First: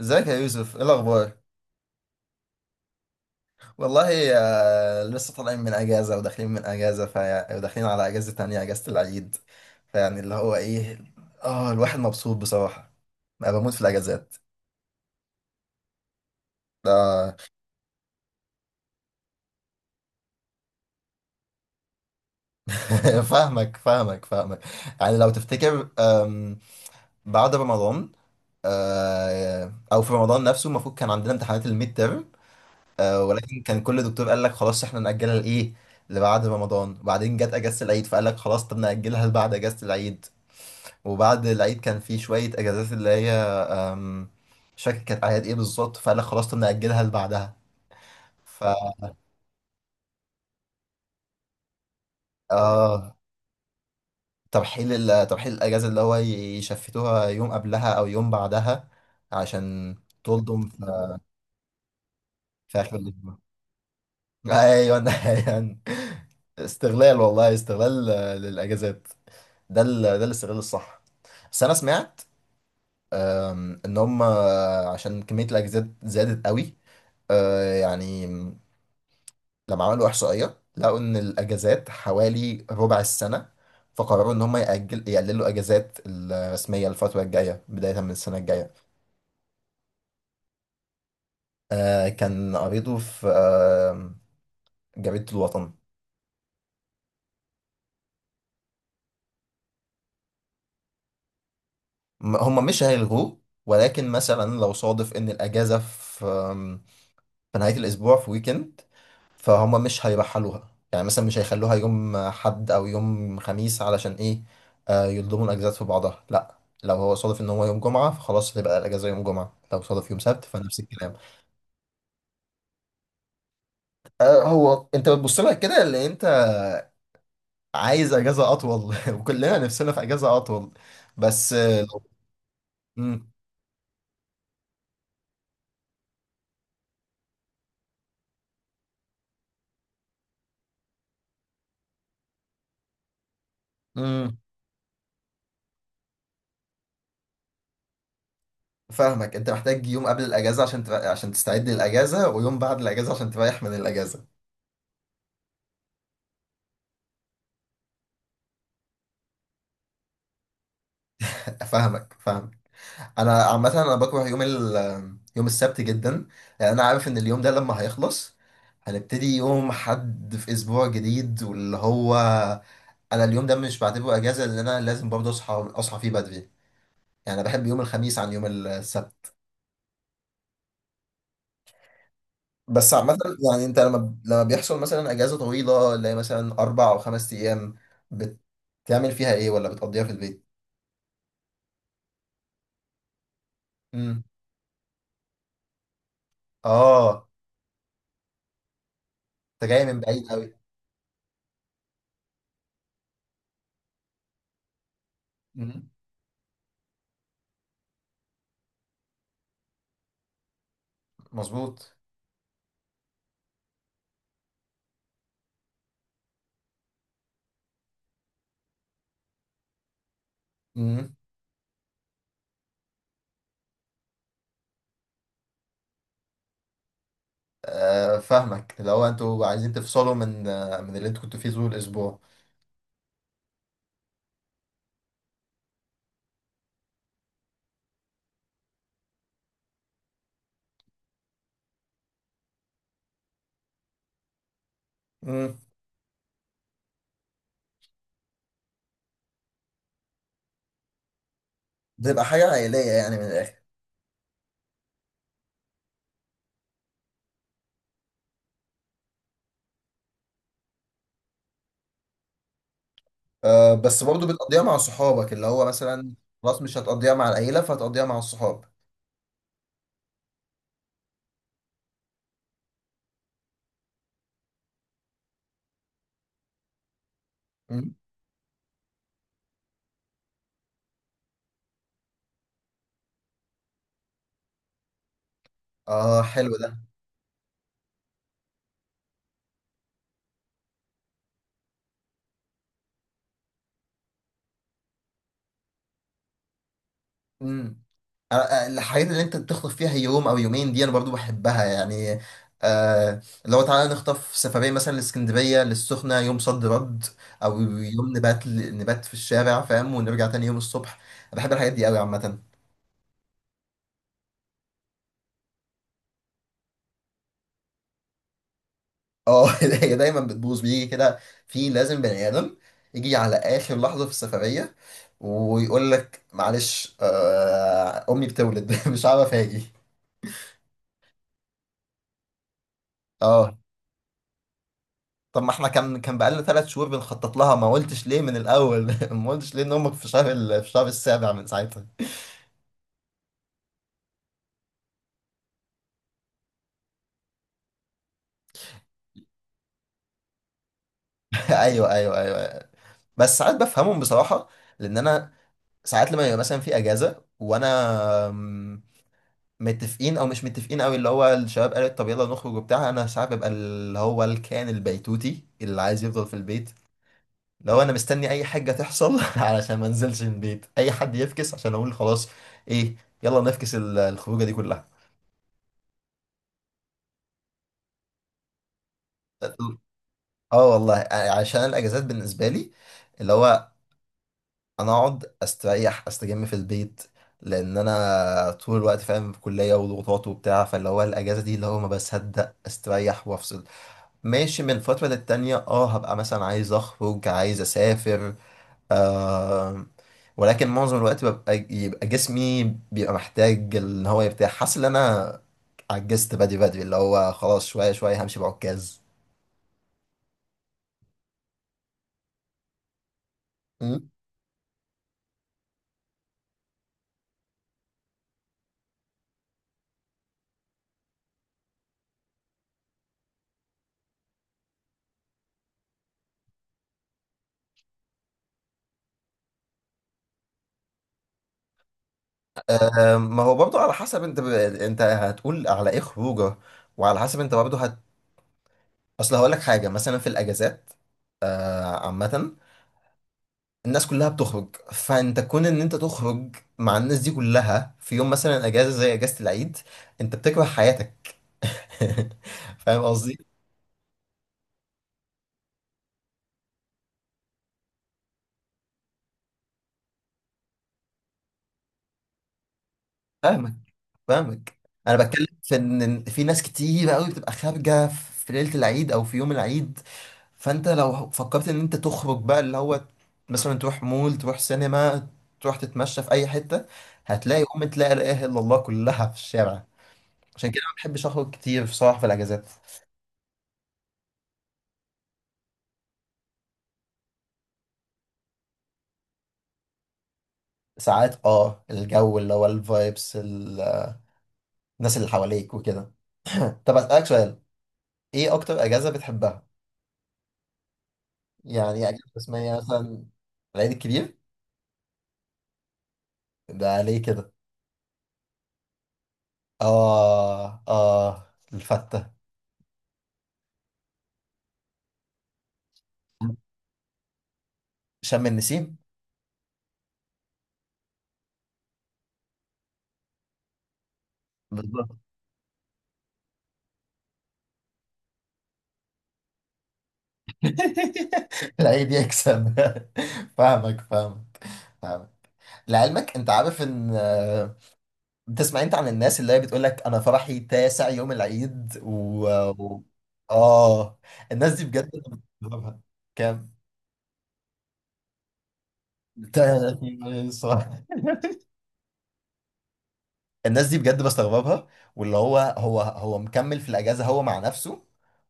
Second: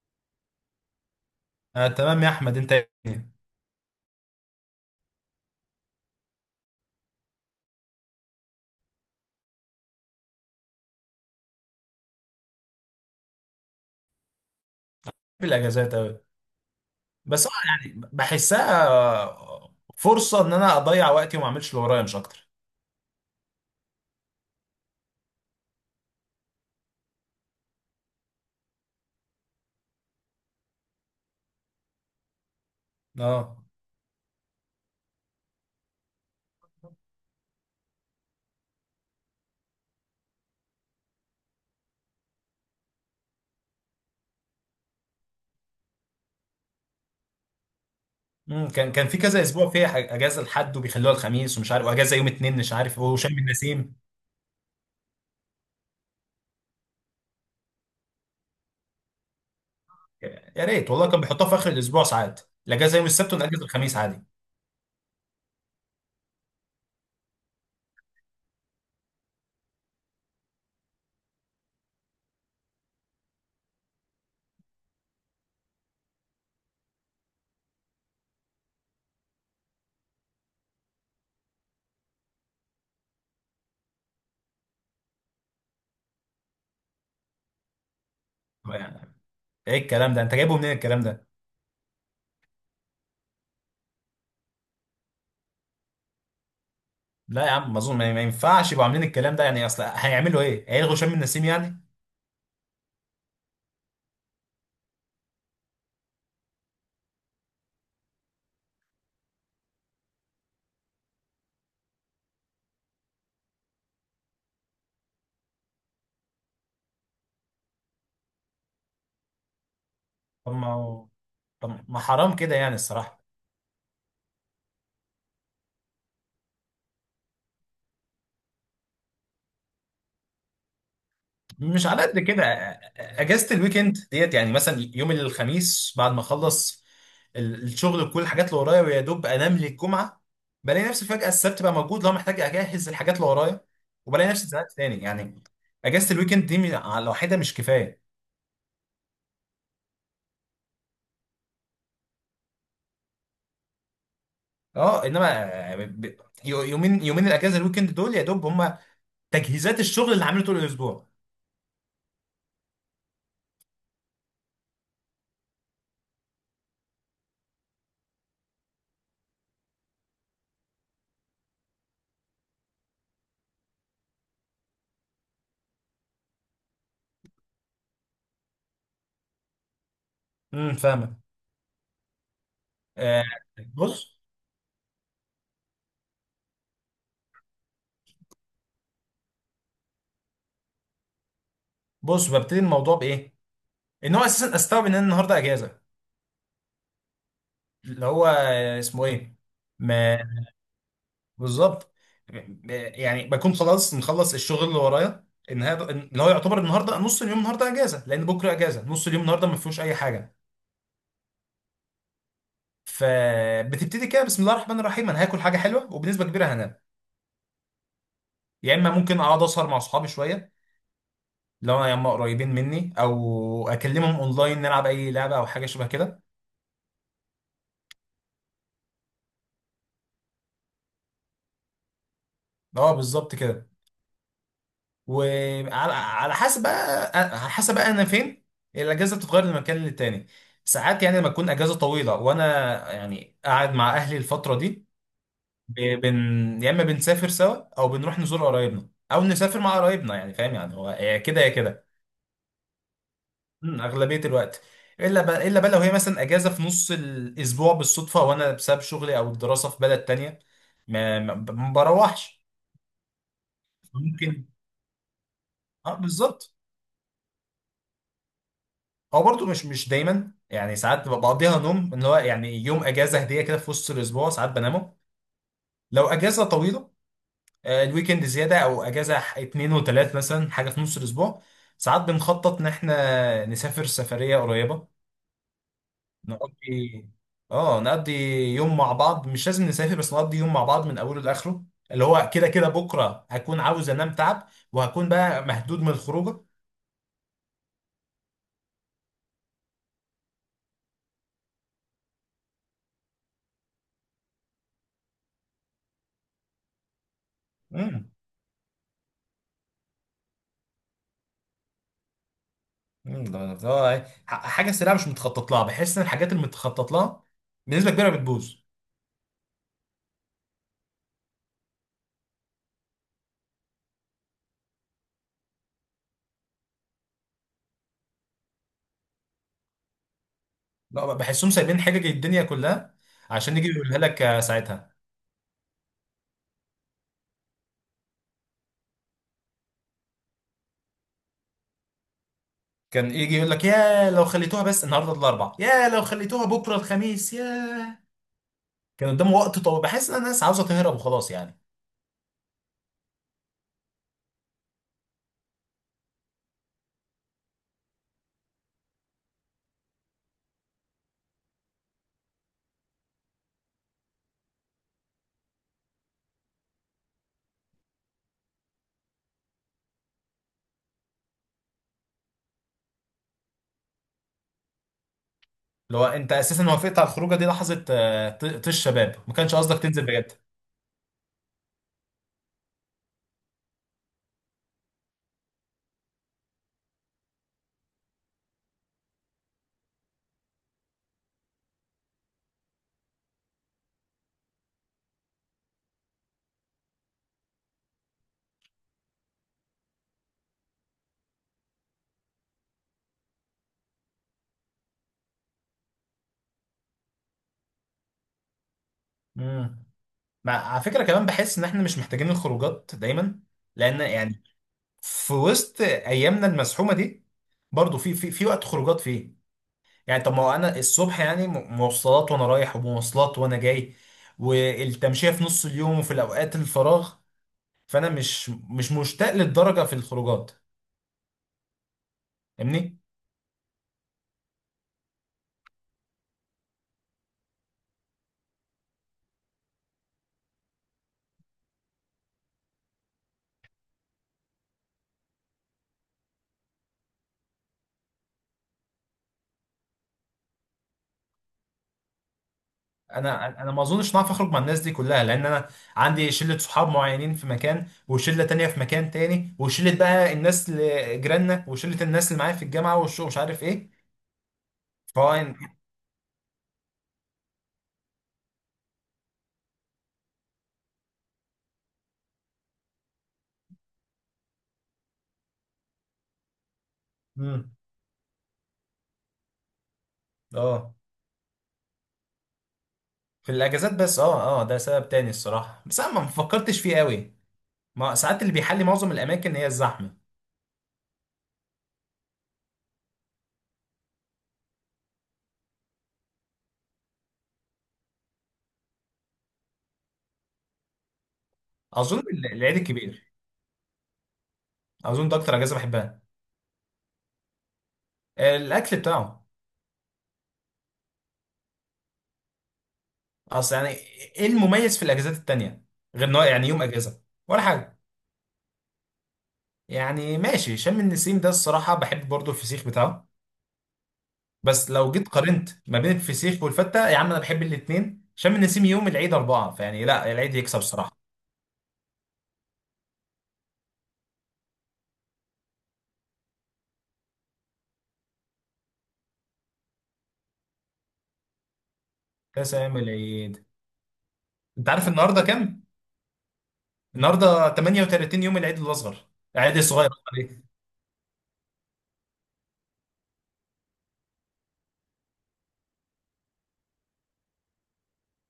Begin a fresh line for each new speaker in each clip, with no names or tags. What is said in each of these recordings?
ازيك يا يوسف؟ ايه الاخبار؟
آه تمام يا احمد انت إيه؟
والله لسه طالعين من اجازه وداخلين من اجازه وداخلين على اجازه تانية، اجازه العيد. فيعني اللي هو ايه، اه الواحد مبسوط بصراحه. انا بموت في الاجازات.
في الاجازات اوي.
آه.
بس أنا يعني بحسها فرصه ان انا اضيع وقتي وما اعملش اللي ورايا مش اكتر.
فاهمك. يعني لو تفتكر، بعد رمضان، او في رمضان نفسه المفروض كان عندنا امتحانات الميد تيرم. ولكن
اه.
كان كل دكتور قال لك خلاص احنا ناجلها لايه، لبعد رمضان. وبعدين جت اجازه العيد فقال لك خلاص، طب ناجلها لبعد اجازه العيد. وبعد العيد كان في شوية اجازات اللي هي، أم، مش فاكر كانت اعياد ايه بالظبط، فقال لك خلاص طب نأجلها لبعدها. ف
كان في كذا اسبوع فيها اجازه لحد وبيخلوها الخميس ومش عارف واجازه يوم اتنين مش عارف
اه
وشم النسيم.
ترحيل ترحيل الاجازة اللي هو يشفتوها يوم قبلها او يوم بعدها، عشان
يا
تلضم
ريت والله،
في...
كان بيحطوها في اخر الاسبوع ساعات.
في اخر
الاجازه يوم السبت
الاسبوع.
والاجازه الخميس عادي.
ايوه. ايوه، استغلال والله، استغلال للاجازات. ده الاستغلال الصح. بس انا سمعت، ان هم عشان كمية الاجازات زادت قوي، يعني لما عملوا إحصائية لقوا إن الأجازات حوالي ربع السنة، فقرروا إن هم يأجل يقللوا أجازات الرسمية الفترة الجاية بداية من السنة الجاية.
يعني ايه الكلام ده؟ انت جايبه منين الكلام ده؟
آه، كان قريته في آه جريدة الوطن.
لا يا عم ما اظن، ما ينفعش يبقوا عاملين الكلام ده. يعني اصل هيعملوا ايه، هيلغوا شم النسيم يعني؟
هم مش هيلغوه، ولكن مثلا لو صادف إن الأجازة في في نهاية الأسبوع، في ويكند، فهم مش هيرحلوها. يعني مثلا مش هيخلوها يوم حد أو يوم خميس علشان إيه، يلضموا الأجازات في بعضها. لأ، لو هو صادف إن هو يوم جمعة فخلاص هتبقى الأجازة يوم جمعة، لو صادف يوم سبت
طب ما
فنفس
هو-
الكلام.
طب ما حرام كده يعني الصراحه.
آه، هو أنت بتبص لها كده، اللي أنت عايز أجازة أطول. وكلنا نفسنا في أجازة أطول، بس
مش على قد كده.
امم
اجازه الويكند ديت يعني مثلا يوم الخميس بعد ما اخلص الشغل وكل الحاجات اللي ورايا ويا دوب انام للجمعه. بلاقي نفسي فجاه السبت بقى موجود، لو محتاج اجهز الحاجات اللي ورايا وبلاقي
امم.
نفسي اتزنقت تاني يعني. اجازه الويكند دي م- لوحدها مش كفايه.
فاهمك، أنت محتاج يوم قبل الأجازة عشان عشان تستعد للأجازة، ويوم بعد الأجازة عشان تريح من الأجازة.
اه. يومين، الاجازه الويكند دول يا دوب هم تجهيزات الشغل اللي عامله طول الاسبوع.
فاهمك. انا عامه انا بكره يوم السبت جدا، لان انا عارف ان اليوم ده لما هيخلص هنبتدي يوم حد في اسبوع جديد، واللي هو انا اليوم ده مش بعتبره اجازه، لان انا لازم برضه اصحى فيه بدري. يعني انا بحب يوم الخميس عن يوم السبت.
امم، فاهمه.
بس عامه،
آه.
يعني انت لما
بص
لما بيحصل مثلا اجازه طويله اللي هي مثلا اربع او خمس ايام، بتعمل فيها ايه؟ ولا بتقضيها في البيت؟
بص ببتدي الموضوع بايه؟ ان
امم.
هو اساسا استوعب ان انا النهارده اجازه.
اه،
اللي هو اسمه ايه.
انت جاي
ما
من بعيد قوي.
بالظبط. يعني بكون خلاص مخلص الشغل اللي ورايا النهارده، اللي هو يعتبر النهارده نص اليوم، النهارده اجازه لان بكره اجازه، نص اليوم النهارده ما فيهوش اي حاجه.
مظبوط.
فبتبتدي كده بسم الله الرحمن الرحيم، انا هاكل حاجه حلوه وبنسبه كبيره هنام. يا اما ممكن اقعد اسهر مع اصحابي شويه، لو انا يا اما قريبين مني او اكلمهم اونلاين نلعب اي لعبه او حاجه شبه كده.
فاهمك. لو انتوا عايزين تفصلوا من من اللي انتوا كنتوا فيه طول الاسبوع.
اه بالظبط كده. وعلى على حسب بقى انا فين، الاجازه بتتغير من مكان للتاني. ساعات يعني لما تكون اجازه طويله وانا يعني قاعد مع اهلي الفتره دي،
امم.
ب- بن يا اما بنسافر سوا او بنروح نزور قرايبنا او نسافر مع قرايبنا. يعني فاهم يعني هو يا كده يا كده.
بتبقى حاجة عائلية يعني من الآخر.
مم، اغلبيه الوقت. الا بقى، الا بقى لو هي مثلا اجازه في نص الاسبوع بالصدفه وانا بسبب شغلي او الدراسه في بلد تانية، ما بروحش.
بس برضو
ممكن،
بتقضيها مع صحابك، اللي هو
اه
مثلا
بالظبط.
خلاص مش هتقضيها مع العيلة، فهتقضيها مع الصحاب.
هو برضه مش دايما يعني، ساعات ببقى بقضيها نوم، ان هو يعني يوم اجازه هديه كده في وسط الاسبوع ساعات بنامه. لو اجازه طويله،
مم.
الويكند زياده او اجازه اتنين وتلات مثلا، حاجه في نص الاسبوع ساعات بنخطط ان احنا نسافر سفريه قريبه.
اه، حلو ده.
نقضي، اه نقضي يوم مع بعض، مش لازم نسافر بس نقضي يوم مع بعض من اوله لاخره، اللي هو كده كده بكره هكون عاوز انام تعب وهكون بقى مهدود من الخروجه.
امم. الحاجات اللي انت بتخطف فيها يوم او يومين دي انا برضو بحبها، يعني آه لو تعالى نخطف سفرية مثلا لاسكندرية للسخنة يوم صد رد، او يوم نبات في الشارع، فاهم، ونرجع تاني يوم الصبح. أنا بحب الحاجات دي قوي عامة.
حاجه سريعه مش متخطط لها. بحس ان الحاجات اللي متخطط لها بنسبه كبيره بتبوظ.
اه. هي دايما بتبوظ، بيجي كده في لازم بني ادم يجي على اخر لحظه في السفريه ويقول لك معلش، آه امي بتولد. مش عارف اجي.
لا بحسهم سايبين حاجه الدنيا كلها عشان
اه،
يجي يقولها لك ساعتها.
طب ما احنا كان بقالنا ثلاث شهور بنخطط لها، ما قلتش ليه من الاول؟ ما قلتش ليه ان امك في في شهر السابع من ساعتها؟
كان يجي يقول لك يا لو خليتوها بس النهارده الاربع، يا لو خليتوها بكره الخميس، يا كان قدامه وقت طويل. بحس ان الناس عاوزه تهرب وخلاص يعني.
ايوه، أيوة. بس ساعات بفهمهم بصراحه، لان انا ساعات لما يبقى مثلا في اجازه وانا، آمم، متفقين او مش متفقين قوي، اللي هو الشباب قالت طب يلا نخرج وبتاع، انا ساعات ببقى اللي هو الكائن البيتوتي اللي عايز يفضل في البيت. لو انا مستني اي حاجه تحصل علشان ما انزلش من البيت، اي حد يفكس عشان اقول خلاص، ايه، يلا نفكس الخروجه دي كلها.
لو انت اساسا وافقت على الخروجه دي لحظه طيش شباب، ما كانش قصدك تنزل بجد.
اه والله، عشان الاجازات بالنسبه لي اللي هو انا اقعد استريح استجم في البيت، لان انا طول الوقت فاهم في كليه وضغوطات وبتاع، فاللي هو الاجازه دي اللي هو ما بصدق استريح وافصل. ماشي، من فترة للتانية اه هبقى مثلا عايز اخرج عايز اسافر، آه، ولكن معظم الوقت يبقى جسمي بيبقى محتاج ان هو يرتاح، حاسس ان انا عجزت بدري بدري، اللي هو خلاص شوية شوية همشي بعكاز.
امم. مع على فكره كمان بحس ان احنا مش محتاجين الخروجات دايما، لان
مم.
يعني في وسط ايامنا المزحومه دي برضه في في وقت خروجات فيه. يعني طب ما هو انا الصبح يعني مواصلات وانا رايح ومواصلات وانا جاي، والتمشية في نص اليوم وفي الاوقات الفراغ. فانا مش مشتاق للدرجة في الخروجات، فاهمني؟
آه، ما هو برضه على حسب انت انت هتقول على ايه خروجه، وعلى حسب انت برضه اصل هقول لك حاجة. مثلا في الاجازات، عامة الناس كلها بتخرج، فانت كون ان انت تخرج مع الناس دي كلها في يوم مثلا اجازه زي اجازه العيد، انت بتكره حياتك. فاهم قصدي؟
انا ما اظنش ان اعرف اخرج مع الناس دي كلها، لان انا عندي شلة صحاب معينين في مكان وشلة تانية في مكان تاني وشلة بقى الناس اللي جيراننا وشلة الناس اللي معايا في الجامعة والشغل مش عارف
فاهمك
ايه.
فاهمك. انا بتكلم
فهو
في ان في ناس كتير قوي بتبقى خارجه في ليله العيد او في يوم العيد. فانت لو فكرت ان انت تخرج بقى، اللي هو مثلا تروح مول، تروح سينما، تروح تتمشى في اي حته، هتلاقي
امم
ام تلاقي لا اله الا الله كلها في الشارع. عشان كده
اه.
ما بحبش اخرج كتير بصراحه في الاجازات.
في الاجازات بس، اه اه ده سبب تاني الصراحة بس انا ما فكرتش فيه قوي. ما ساعات اللي بيحلي معظم الاماكن هي الزحمه.
ساعات اه الجو، اللي هو الفايبس، الناس اللي حواليك وكده. طب اسألك سؤال، ايه اكتر اجازة بتحبها؟ يعني اجازة
اظن
رسمية
العيد
مثلا.
الكبير.
العيد الكبير.
اظن ده اكتر اجازه بحبها.
ده ليه كده؟
الاكل بتاعه.
اه اه، الفتة.
اصل يعني ايه المميز في الاجازات التانية غير انه يعني يوم اجازه ولا حاجه؟
شم النسيم؟
يعني ماشي، شم النسيم ده الصراحه بحب برضو الفسيخ بتاعه، بس لو
بالظبط.
جيت قارنت ما بين الفسيخ والفته يا عم انا بحب الاثنين. شم النسيم يوم، العيد اربعه فيعني، لا العيد يكسب الصراحه.
العيد يكسب. فاهمك فاهمك فاهمك. لعلمك انت عارف ان، بتسمع انت عن الناس اللي هي بتقول لك انا فرحي تاسع يوم العيد و
تسام
و-
العيد.
اه، الناس دي
انت عارف
بجد أنا
النهارده كام؟
بستغربها. كام؟
النهارده 38 يوم العيد الاصغر، العيد
تا-
الصغير. أمال.
الصراحة الناس دي بجد بستغربها، واللي هو هو مكمل في الأجازة، هو مع نفسه،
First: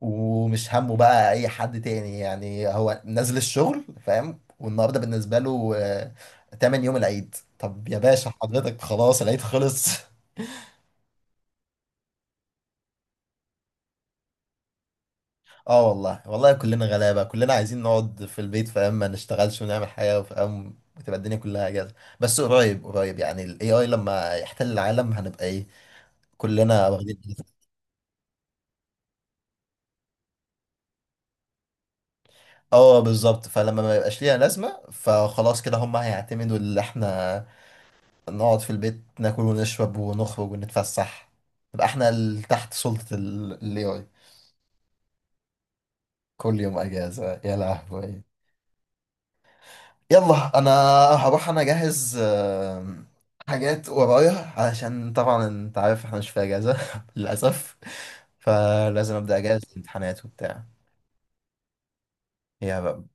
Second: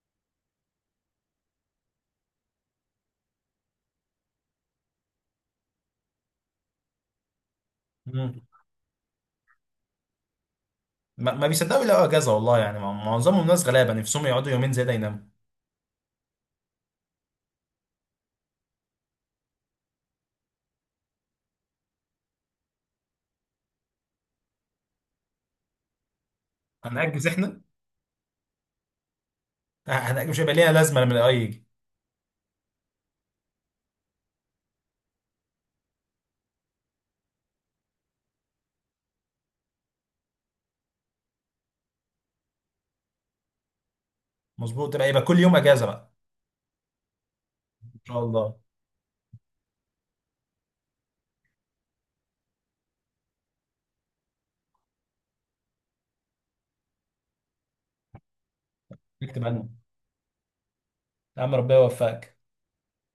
ومش همه بقى أي حد تاني. يعني هو نازل الشغل فاهم، والنهاردة بالنسبة له تمن يوم العيد. طب يا باشا
إيه؟
حضرتك خلاص العيد خلص.
ما بيصدقوا يلاقوا اجازه والله، يعني معظمهم ناس غلابه نفسهم يقعدوا يومين زياده يناموا.
اه والله والله، كلنا غلابة، كلنا عايزين نقعد في البيت فاهم، ما نشتغلش ونعمل حاجة فاهم، بتبقى الدنيا كلها أجازة. بس قريب يعني ال AI لما يحتل العالم هنبقى إيه، كلنا واخدين.
هنأجز احنا، هنأجز، مش هيبقى ليها لازمه لما الاي يجي.
اه بالظبط، فلما ما يبقاش ليها لازمة فخلاص كده هم هيعتمدوا، اللي احنا نقعد في البيت ناكل ونشرب ونخرج ونتفسح، نبقى احنا تحت سلطة الاي اي.
مظبوط، يبقى كل يوم اجازه بقى.
كل يوم اجازة يا
ان شاء
لهوي.
الله.
يلا انا هروح انا اجهز، حاجات ورايا، علشان طبعا انت عارف احنا مش في اجازة للأسف، فلازم ابدأ
اكتب
اجهز
عنه.
الامتحانات وبتاع.
يا عم ربنا يوفقك.
يا رب.